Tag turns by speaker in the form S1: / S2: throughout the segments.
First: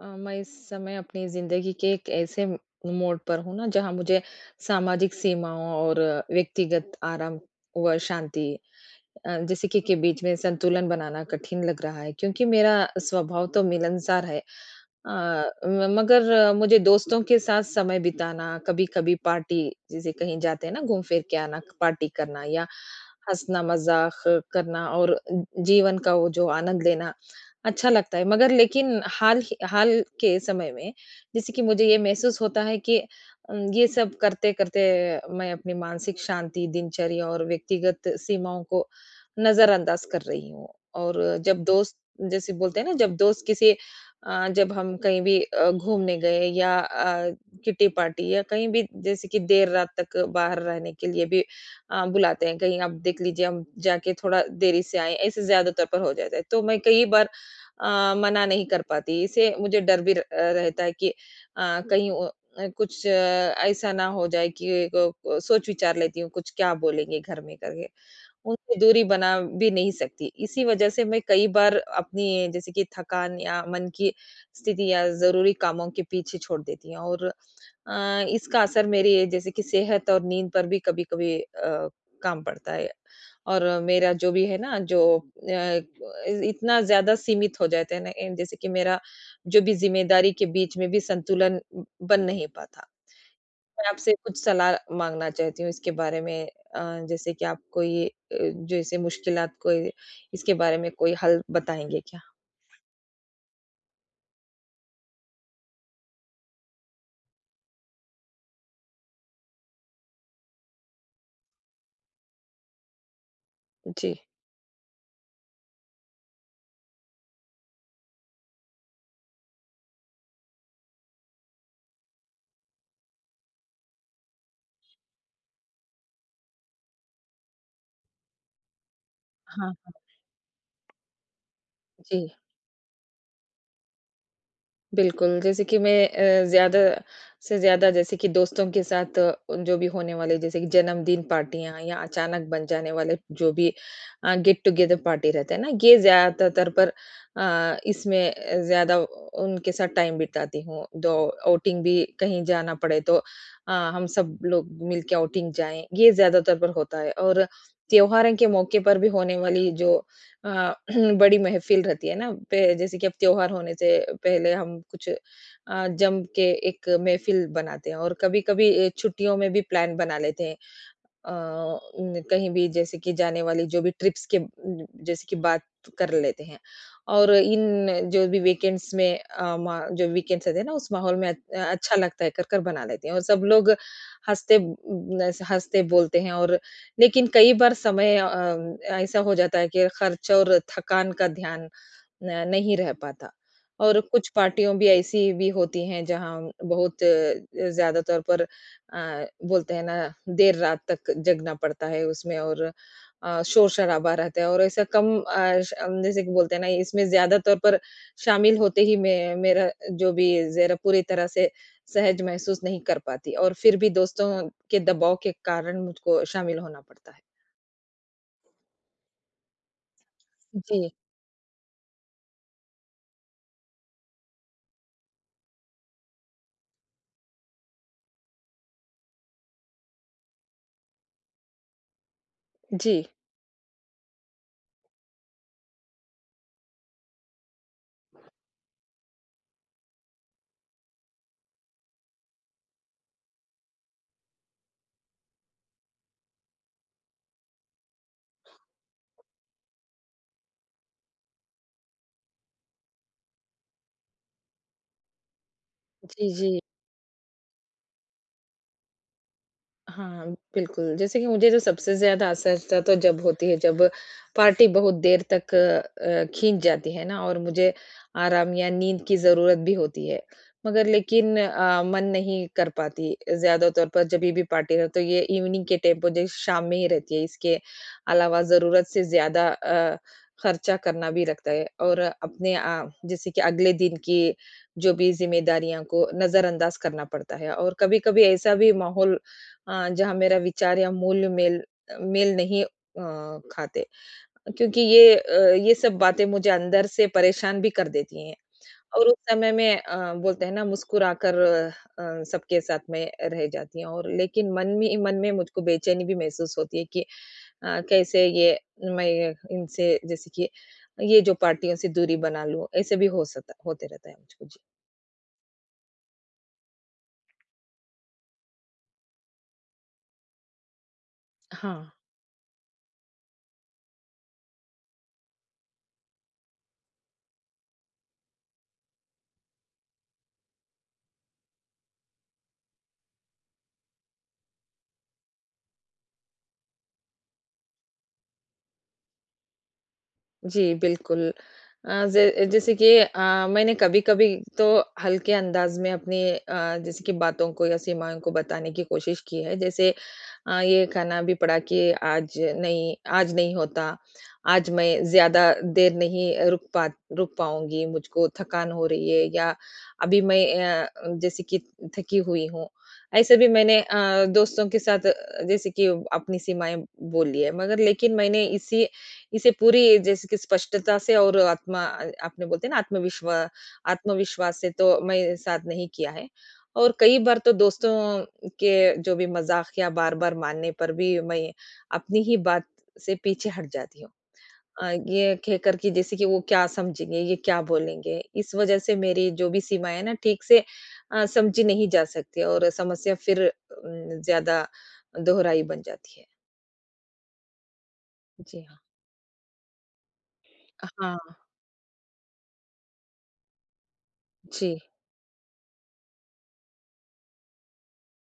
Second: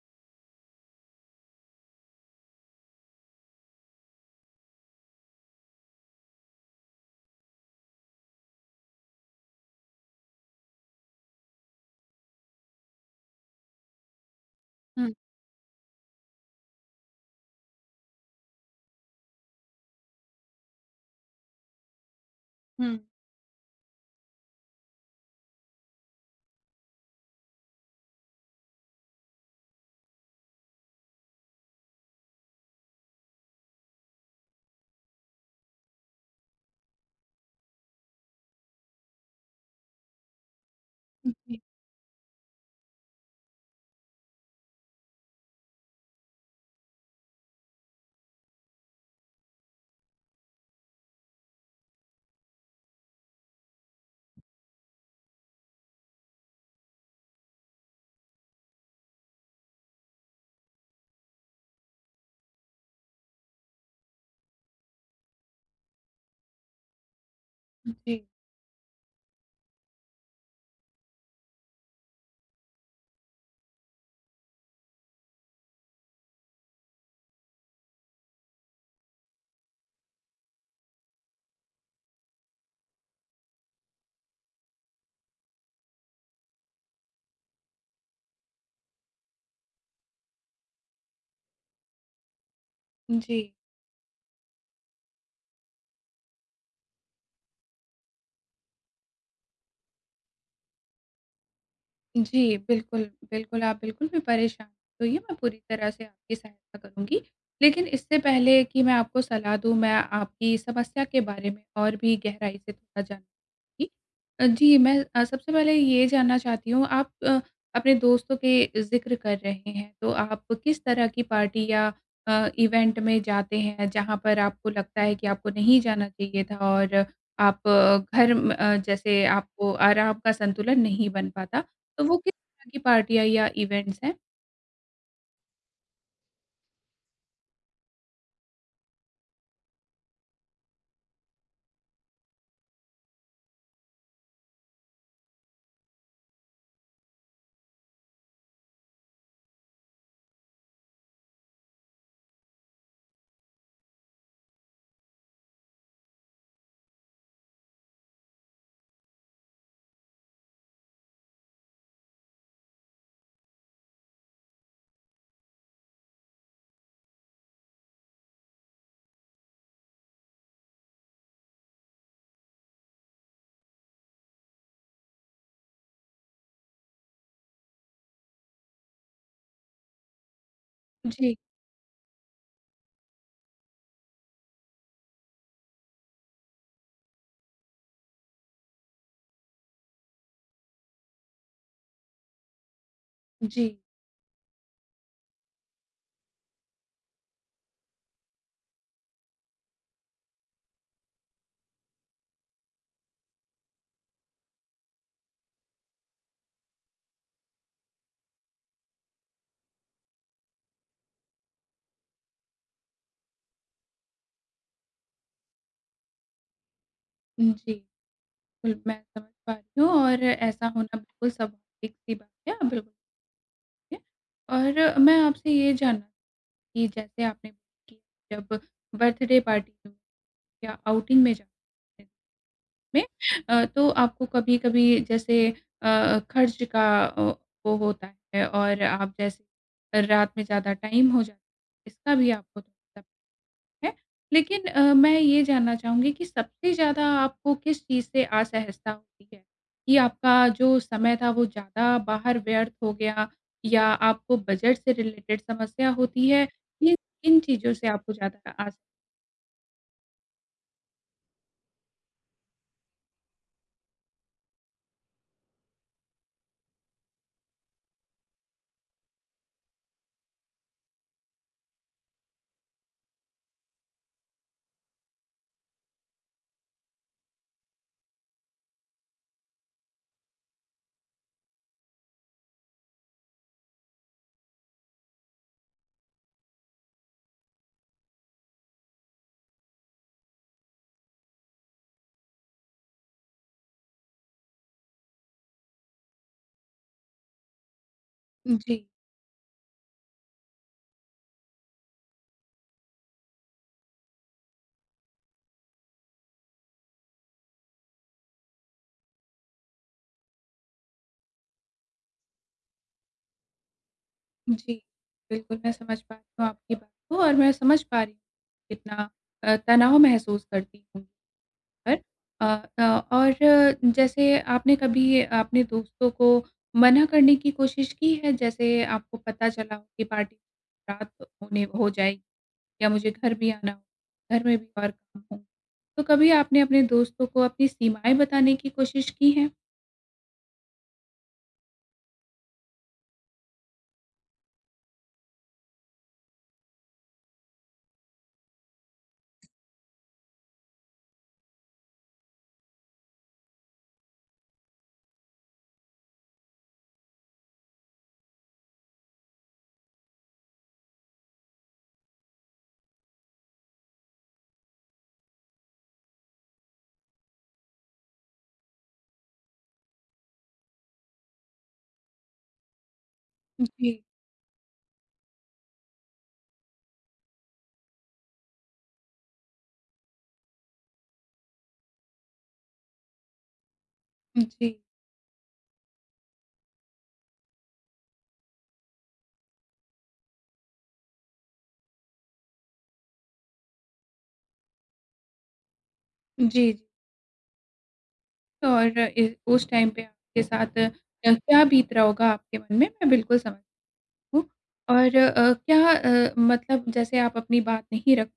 S1: मैं इस समय अपनी ज़िंदगी के एक ऐसे म मोड़ पर हूँ ना, जहाँ मुझे सामाजिक सीमाओं और व्यक्तिगत आराम व शांति जैसे कि के बीच में संतुलन बनाना कठिन लग रहा है, क्योंकि मेरा स्वभाव तो मिलनसार है। अ,
S2: हुँ,
S1: म मगर मुझे दोस्तों के साथ समय बिताना, कभी-कभी पार्टी जैसे कहीं जाते हैं ना घूम-फिर के आना, पार्टी करना या
S2: हुँ।
S1: हँसना-मज़ाक करना और जीवन का वो जो आनंद लेना अच्छा लगता है। मगर लेकिन हाल के समय में जैसे कि मुझे ये महसूस होता है कि ये सब करते-करते मैं अपनी मानसिक शांति, दिनचर्या और व्यक्तिगत सीमाओं को नज़रअंदाज कर रही हूँ। और
S2: जी,
S1: जब दोस्त जैसे बोलते हैं ना, जब हम कहीं भी घूमने गए या किटी पार्टी या कहीं भी जैसे कि देर रात तक बाहर रहने के लिए भी बुलाते हैं, कहीं आप देख लीजिए हम जाके थोड़ा देरी से आए, ऐसे ज़्यादातर पर हो जाता है। तो मैं कई बार मना नहीं कर पाती। इससे मुझे डर भी रहता है कि कहीं कुछ ऐसा ना हो जाए कि सोच विचार लेती हूँ, कुछ क्या बोलेंगे घर में करके।
S2: जी,
S1: उनसे दूरी बना भी नहीं सकती। इसी वजह से मैं कई बार अपनी जैसे कि थकान या मन की स्थिति या ज़रूरी कामों के पीछे छोड़ देती हूँ और इसका असर मेरी जैसे कि सेहत और नींद पर भी कभी-कभी काम पड़ता है और मेरा जो भी है ना जो इतना ज़्यादा सीमित हो जाते हैं ना एंड जैसे कि मेरा जो भी ज़िम्मेदारी के बीच में भी संतुलन बन नहीं पाता।
S2: जी।
S1: मैं आपसे कुछ सलाह माँगना चाहती हूँ इसके बारे में। जैसे कि आप कोई जैसे मुश्किलात कोई इसके बारे में कोई हल बताएँगे क्या?
S2: जी, बिल्कुल, बिल्कुल, आप बिल्कुल भी परेशान मत होइए, मैं पूरी तरह से आपकी सहायता करूँगी। लेकिन इससे पहले कि मैं आपको सलाह दूँ, मैं आपकी समस्या के बारे में और भी गहराई से थोड़ा जानना चाहूँगी।
S1: जी।
S2: जी, मैं सबसे पहले ये जानना चाहती हूँ, आप अपने दोस्तों के ज़िक्र कर रहे हैं, तो आप किस तरह की पार्टी या इवेंट में जाते हैं, जहाँ पर आपको लगता है कि आपको नहीं जाना चाहिए था और आप जैसे आपको
S1: हाँ।
S2: आराम का संतुलन नहीं बन पाता? तो वो
S1: जी।
S2: किस तरह की पार्टियाँ या इवेंट्स हैं?
S1: बिल्कुल, जैसे कि मैं ज़्यादा से ज़्यादा जैसे कि दोस्तों के साथ जो भी होने वाले जैसे कि जन्मदिन पार्टियाँ या अचानक बन जाने वाले जो भी गेट टुगेदर पार्टी रहते हैं ना, ये ज़्यादातर पर इसमें ज़्यादा उनके साथ टाइम बिताती हूँ। दो आउटिंग भी कहीं जाना पड़े तो हम सब लोग मिलके आउटिंग जाएँ, ये ज़्यादातर पर होता है। और त्योहारों के मौके पर भी होने वाली जो अ, बड़ी महफ़िल रहती है ना, पे जैसे कि अब त्योहार होने से पहले हम कुछ जम के एक महफ़िल बनाते हैं और कभी-कभी छुट्टियों में भी प्लान बना लेते हैं। अ, न कहीं भी जैसे कि जाने वाली जो भी ट्रिप्स के जैसे कि बात कर लेते हैं। और इन जो भी वीकेंड्स में अ, मा जो वीकेंड्स रहते हैं ना उस माहौल में
S2: जी,
S1: अच्छा लगता है कर-कर बना लेते हैं और सब लोग ऐसे हँसते बोलते हैं। और लेकिन कई बार समय ऐसा हो जाता है कि खर्च और थकान का ध्यान न नहीं रह पाता।
S2: जी,
S1: और कुछ पार्टियों भी ऐसी भी होती हैं जहाँ बहुत ज़्यादा तौर पर बोलते हैं ना देर रात तक जगना पड़ता है उसमें। और शोर-शराबा रहता है और ऐसा कम जैसे कि बोलते हैं ना इसमें ज़्यादा तौर पर शामिल होते ही मैं मेरा जो भी ज़रा पूरी तरह से सहज महसूस नहीं कर पाती, और फिर भी दोस्तों के दबाव के कारण मुझको शामिल होना पड़ता है।
S2: जी। बिल्कुल, मैं समझ पा रही हूँ, और ऐसा
S1: जी,
S2: होना बिल्कुल स्वाभाविक सी बात है, आप बिल्कुल ठीक हैं। और मैं आपसे ये जानना कि जैसे आपने, कि जब बर्थडे पार्टी या आउटिंग में जाते हैं
S1: जी,
S2: में तो आपको कभी-कभी जैसे खर्च का वो होता है, और आप जैसे रात में ज़्यादा टाइम हो जाता है, इसका भी आपको थोड़ा-सा है। लेकिन मैं ये जानना चाहूँगी कि सबसे ज़्यादा आपको किस चीज़ से असहजता होती है? कि आपका जो समय था वो ज़्यादा बाहर व्यर्थ हो गया, या आपको बजट से रिलेटेड समस्या होती
S1: जी,
S2: है?
S1: जी।
S2: ये किन चीज़ों से आपको ज़्यादा आस।
S1: हाँ, बिल्कुल, जैसे कि मुझे जो सबसे ज़्यादा असहजता तो जब होती है, जब पार्टी बहुत देर तक खींच जाती है ना, और मुझे आराम या नींद की ज़रूरत भी होती है। मगर लेकिन मन नहीं कर पाती, ज़्यादा तौर पर जभी भी पार्टी रहे, तो ये इवनिंग के टेम्पो जैसे शाम में ही रहती है। इसके अलावा ज़रूरत से ज़्यादा खर्चा करना भी लगता है और अपने जैसे कि अगले दिन की जो भी ज़िम्मेदारियाँ को नज़रअंदाज़ करना पड़ता है, और कभी-कभी ऐसा भी माहौल जहाँ मेरा विचार या मूल्य मेल मेल नहीं खाते। क्योंकि ये सब बातें मुझे अंदर से परेशान भी कर देती हैं,
S2: जी,
S1: और उस समय में बोलते हैं ना मुस्कुराकर सबके साथ में रह जाती हूँ, और लेकिन मन में ही मन में मुझको बेचैनी भी महसूस होती है कि कैसे ये मैं इनसे जैसे कि ये जो पार्टियों से दूरी बना लूँ, ऐसे भी हो सकता होते रहता है मुझको। जी।
S2: जी। बिल्कुल, मैं समझ पा रही हूँ आपकी बात को, और मैं समझ पा रही हूँ कितना तनाव महसूस करती होंगी।
S1: हाँ।
S2: पर अ अ, और जैसे आपने कभी अपने दोस्तों को मना करने की कोशिश की है? जैसे आपको पता चला हो कि पार्टी रात होने हो जाएगी, या मुझे घर भी आना हो, घर में भी और काम हो। तो कभी आपने अपने दोस्तों को अपनी सीमाएँ बताने की कोशिश की हैं?
S1: जी, बिल्कुल। अ, ज जैसे कि मैंने कभी-कभी तो हल्के अंदाज़ में अपनी जैसे कि बातों को या सीमाओं को बताने की कोशिश की है। जैसे ये खाना भी पड़ा कि आज नहीं, आज नहीं होता, आज मैं ज़्यादा देर नहीं रुक पाऊँगी, मुझको थकान हो रही है, या अभी मैं अ, जैसे कि थकी हुई हूँ। ऐसे भी मैंने दोस्तों के साथ जैसे कि अपनी सीमाएँ बोली है। मगर लेकिन मैंने इसी इसे पूरी जैसे कि स्पष्टता से और आत्मा आपने बोलते हैं ना
S2: जी,
S1: आत्मविश्वास से तो मैं साथ नहीं किया है। और कई बार तो दोस्तों के जो भी मज़ाकिया बार-बार मानने पर भी मैं अपनी ही बात से पीछे हट जाती हूँ।
S2: जी।
S1: ये कहकर कि जैसे कि वो क्या समझेंगे, ये क्या बोलेंगे? इस वज़ह से मेरी जो भी सीमाएँ हैं ना ठीक से समझी नहीं जा सकती, और समस्या फिर ज़्यादा दोहराई बन जाती है।
S2: जी, जी।
S1: जी हाँ।
S2: और ए उस टाइम पे आपके साथ
S1: हाँ।
S2: क्या बीत रहा होगा आपके मन में, मैं बिल्कुल समझ हूँ।
S1: जी।
S2: और क्या मतलब जैसे आप अपनी बात नहीं रख,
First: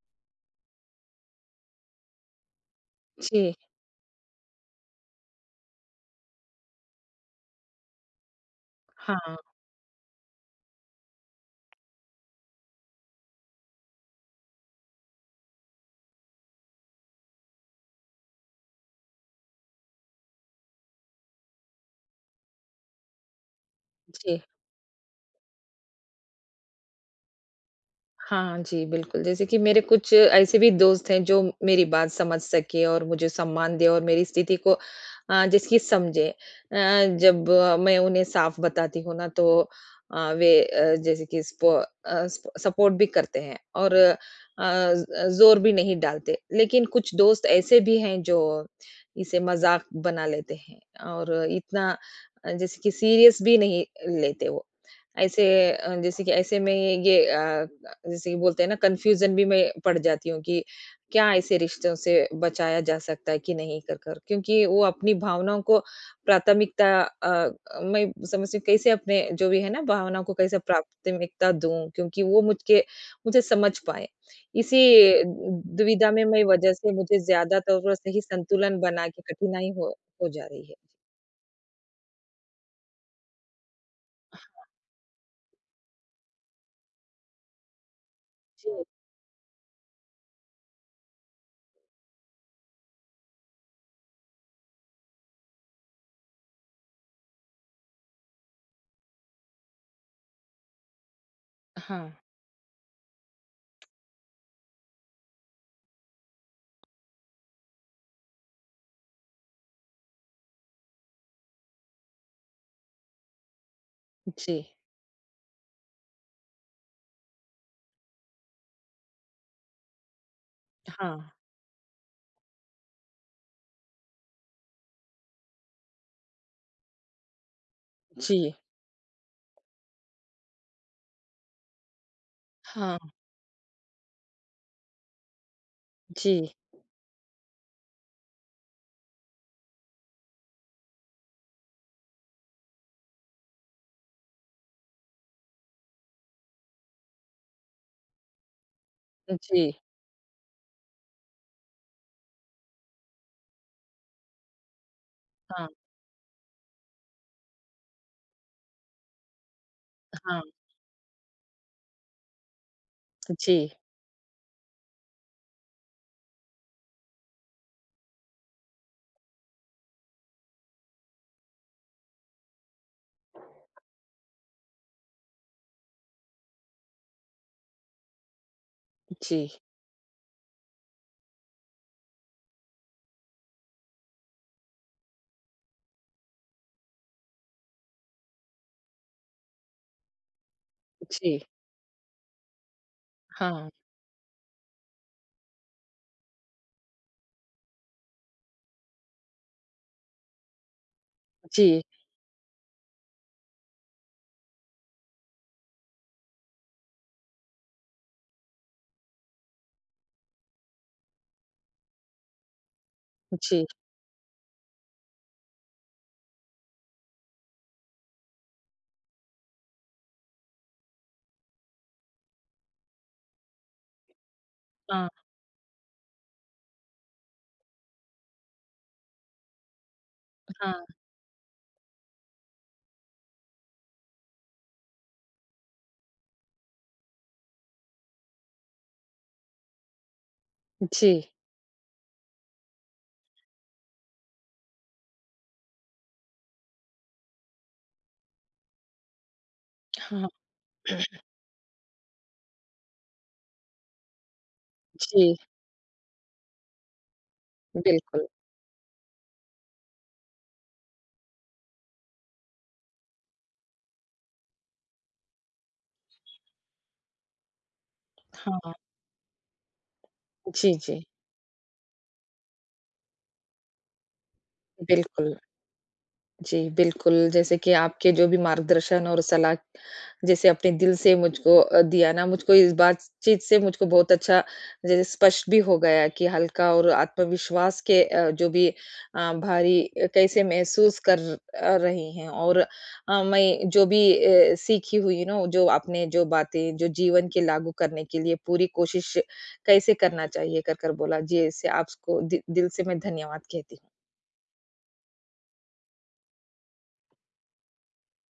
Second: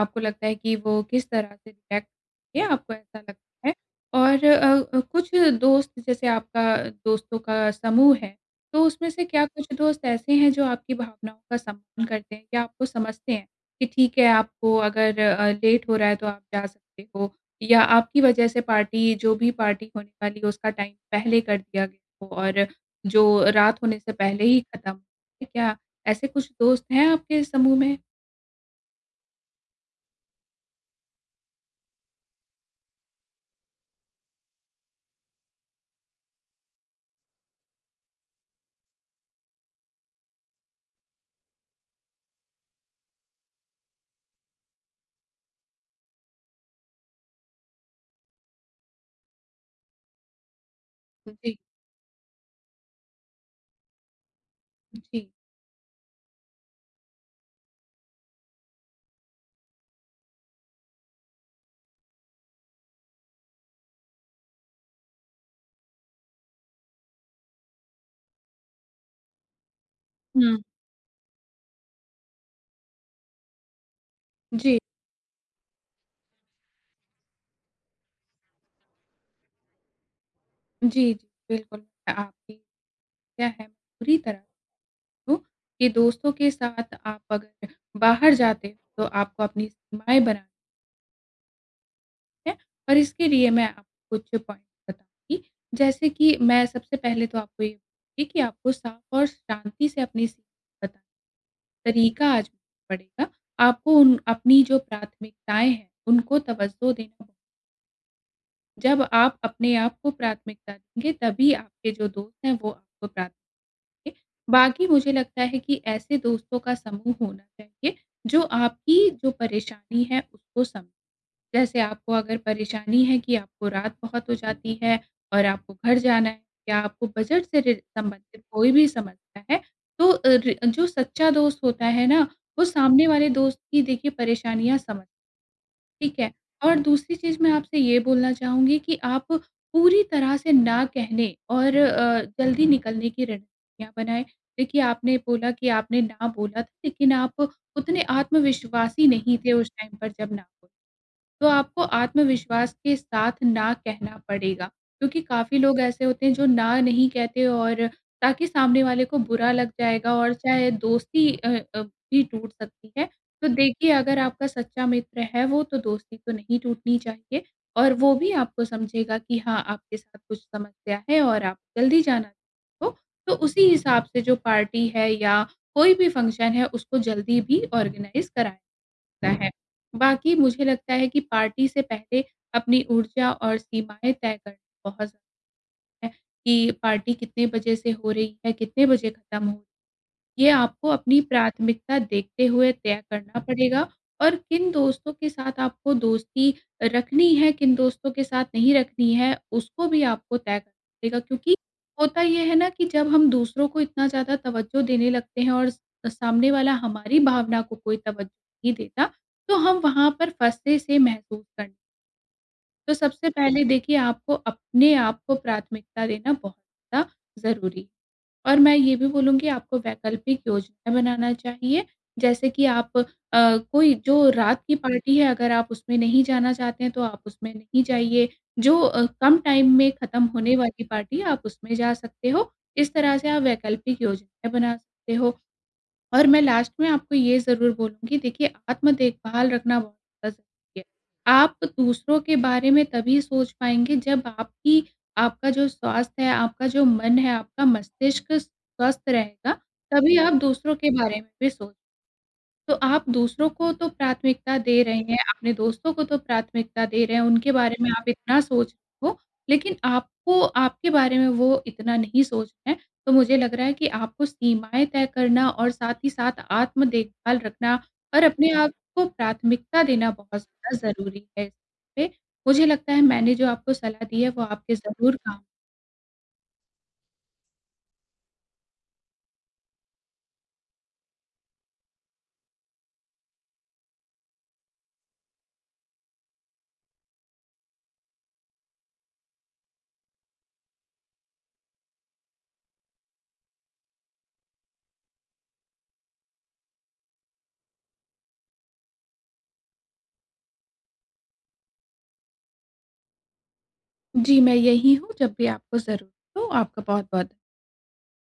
S2: आपको लगता है कि वो किस तरह से रिएक्ट करेंगे, आपको ऐसा
S1: जी।
S2: लगता है? और कुछ दोस्त, जैसे आपका दोस्तों का समूह है, तो उसमें से
S1: हाँ।
S2: क्या कुछ दोस्त ऐसे हैं जो आपकी भावनाओं का सम्मान करते हैं या आपको समझते हैं कि ठीक है, आपको अगर लेट हो रहा है तो आप जा सकते हो, या आपकी वजह से पार्टी, जो भी पार्टी होने वाली है उसका टाइम पहले कर दिया गया हो, और जो रात होने से
S1: जी,
S2: पहले ही खत्म हो? क्या ऐसे कुछ दोस्त हैं आपके समूह में?
S1: हाँ जी, बिल्कुल, जैसे कि मेरे कुछ ऐसे भी दोस्त हैं जो मेरी बात समझ सके और मुझे सम्मान दें और मेरी स्थिति को जैसे कि समझें। जब मैं उन्हें साफ बताती हूँ ना, तो वे जैसे कि स्पो अ, स्प सपोर्ट भी करते हैं और अ, ज़ ज़ोर भी नहीं डालते। लेकिन कुछ दोस्त ऐसे भी हैं जो इसे मज़ाक बना लेते हैं और
S2: जी,
S1: इतना जैसे कि सीरियस भी नहीं लेते वो।
S2: जी।
S1: ऐसे में ये जैसे कि बोलते हैं ना कन्फ्यूजन भी मैं पड़ जाती हूँ कि क्या ऐसे रिश्तों से बचाया जा सकता है कि नहीं कर कर, क्योंकि वो अपनी भावनाओं को प्राथमिकता मैं समझती हूँ कैसे अपने जो भी है ना भावनाओं को कैसे
S2: हुँ।
S1: प्राथमिकता दूं, क्योंकि वो मुझके मुझे समझ पाए, इसी
S2: जी,
S1: दुविधा में मैं वजह से मुझे ज्यादा तौर पर सही संतुलन बना के कठिनाई हो जा रही है।
S2: जी, जी, बिल्कुल, आपकी क्या है पूरी तरह हूँ कि दोस्तों के साथ आप अगर बाहर
S1: जी
S2: जाते हो तो आपको अपनी सीमाएँ बनानी है, और इसके लिए मैं आपको कुछ पॉइंट बताऊँगी। जैसे कि मैं सबसे पहले तो आपको ये बताऊँगी कि आपको साफ और शांति से अपनी सीमा बताने का
S1: हाँ,
S2: तरीका आज़माना पड़ेगा। आपको उन अपनी जो प्राथमिकताएँ हैं, उनको तवज्जो देना, जब आप अपने आप को प्राथमिकता देंगे, तभी आपके जो दोस्त हैं वो आपको प्राथ चाहिए।
S1: जी
S2: बाकी मुझे लगता है कि ऐसे दोस्तों का समूह होना चाहिए जो आपकी जो परेशानी है उसको समझें।
S1: हाँ,
S2: जैसे आपको अगर परेशानी है कि आपको रात बहुत हो जाती है और आपको घर जाना है, या आपको बजट से
S1: जी
S2: संबंधित कोई भी समस्या है, तो जो सच्चा दोस्त होता है ना, वो
S1: हाँ,
S2: सामने वाले दोस्त की, देखिए, परेशानियां समझ। ठीक है।
S1: जी,
S2: और दूसरी चीज़ मैं आपसे ये बोलना चाहूँगी कि आप पूरी तरह से ना कहने और जल्दी निकलने की रणनीतियाँ बनाएँ। देखिए, आपने बोला कि आपने ना बोला था, लेकिन आप उतने आत्मविश्वासी नहीं थे
S1: जी
S2: उस टाइम पर जब ना बोला। तो आपको आत्मविश्वास के साथ ना कहना पड़ेगा, क्योंकि काफ़ी
S1: हाँ,
S2: लोग ऐसे होते हैं जो ना नहीं कहते, और ताकि सामने वाले को बुरा लग जाएगा और
S1: हाँ,
S2: चाहे दोस्ती अ, भी टूट सकती है। तो
S1: जी,
S2: देखिए, अगर आपका सच्चा मित्र है वो, तो दोस्ती तो नहीं टूटनी चाहिए, और वो भी आपको समझेगा कि हाँ, आपके साथ कुछ समस्या है और आप जल्दी जाना चाहते हो, तो उसी हिसाब से जो पार्टी है या कोई भी फंक्शन है, उसको जल्दी भी ऑर्गेनाइज़ करा
S1: जी,
S2: सकता है। बाकी मुझे लगता है कि पार्टी से पहले अपनी ऊर्जा और सीमाएँ तय करना बहुत ज़रूरी है, कि पार्टी कितने बजे से हो रही है, कितने बजे खत्म हो, ये आपको अपनी
S1: जी,
S2: प्राथमिकता देखते हुए तय करना
S1: हाँ,
S2: पड़ेगा, और किन दोस्तों के साथ आपको दोस्ती रखनी है, किन दोस्तों के साथ नहीं रखनी है, उसको भी आपको तय करना पड़ेगा, क्योंकि
S1: जी,
S2: होता ये है ना कि जब हम दूसरों को इतना ज़्यादा तवज्जो देने लगते हैं और स सामने वाला हमारी भावना को कोई तवज्जो नहीं देता, तो हम वहाँ पर फँसे से महसूस करते हैं। तो सबसे पहले
S1: जी,
S2: देखिए, आपको अपने आप को प्राथमिकता देना बहुत ज़्यादा ज़रूरी है। और मैं ये भी बोलूँगी, आपको वैकल्पिक योजनाएँ बनाना चाहिए, जैसे कि आप कोई जो रात की हुँ।
S1: हाँ,
S2: पार्टी है, अगर आप उसमें नहीं जाना चाहते हैं, तो आप उसमें नहीं जाइए। जो कम टाइम में खत्म होने
S1: हाँ,
S2: वाली पार्टी है, आप उसमें जा सकते हो। इस तरह से आप वैकल्पिक योजनाएँ बना सकते हो। और मैं लास्ट में आपको ये ज़रूर बोलूँगी, देखिए, आत्म देखभाल रखना बहुत ज़्यादा ज़रूरी है।
S1: जी,
S2: आप दूसरों के बारे में तभी सोच पाएँगे जब आपकी आपका जो स्वास्थ्य है, आपका जो मन है, आपका मस्तिष्क स्वस्थ रहेगा, तभी
S1: हाँ,
S2: आप दूसरों के बारे में भी सोच। तो आप दूसरों को तो प्राथमिकता दे रहे हैं,
S1: जी,
S2: अपने दोस्तों को तो प्राथमिकता दे रहे हैं, उनके बारे में आप
S1: बिल्कुल,
S2: इतना सोच रहे हो, लेकिन आपको आपके बारे में वो इतना नहीं सोच रहे हैं। तो मुझे लग रहा है कि आपको सीमाएँ तय करना और साथ ही साथ आत्म देखभाल रखना और अपने आप
S1: हाँ,
S2: को प्राथमिकता देना बहुत
S1: जी,
S2: ज़्यादा
S1: जी,
S2: ज़रूरी है इस पे। मुझे लगता है मैंने जो आपको सलाह दी है वो आपके ज़रूर
S1: बिल्कुल।
S2: काम।
S1: जी, बिल्कुल, जैसे कि आपके जो भी मार्गदर्शन और सलाह जैसे अपने दिल से मुझको दिया ना, मुझको इस बातचीत से मुझको बहुत अच्छा जैसे स्पष्ट भी हो गया कि हल्का और आत्मविश्वास के जो भी भारी कैसे महसूस कर रही हैं, और मैं जो भी सीखी हुई ना, जो आपने जो बातें जो जीवन के लागू करने के लिए पूरी कोशिश कैसे करना चाहिए, कर बोला। जी, इससे आपको दि दिल से मैं धन्यवाद कहती हूँ।
S2: जी, मैं यहीं हूँ जब भी आपको ज़रूरत हो। आपका बहुत-बहुत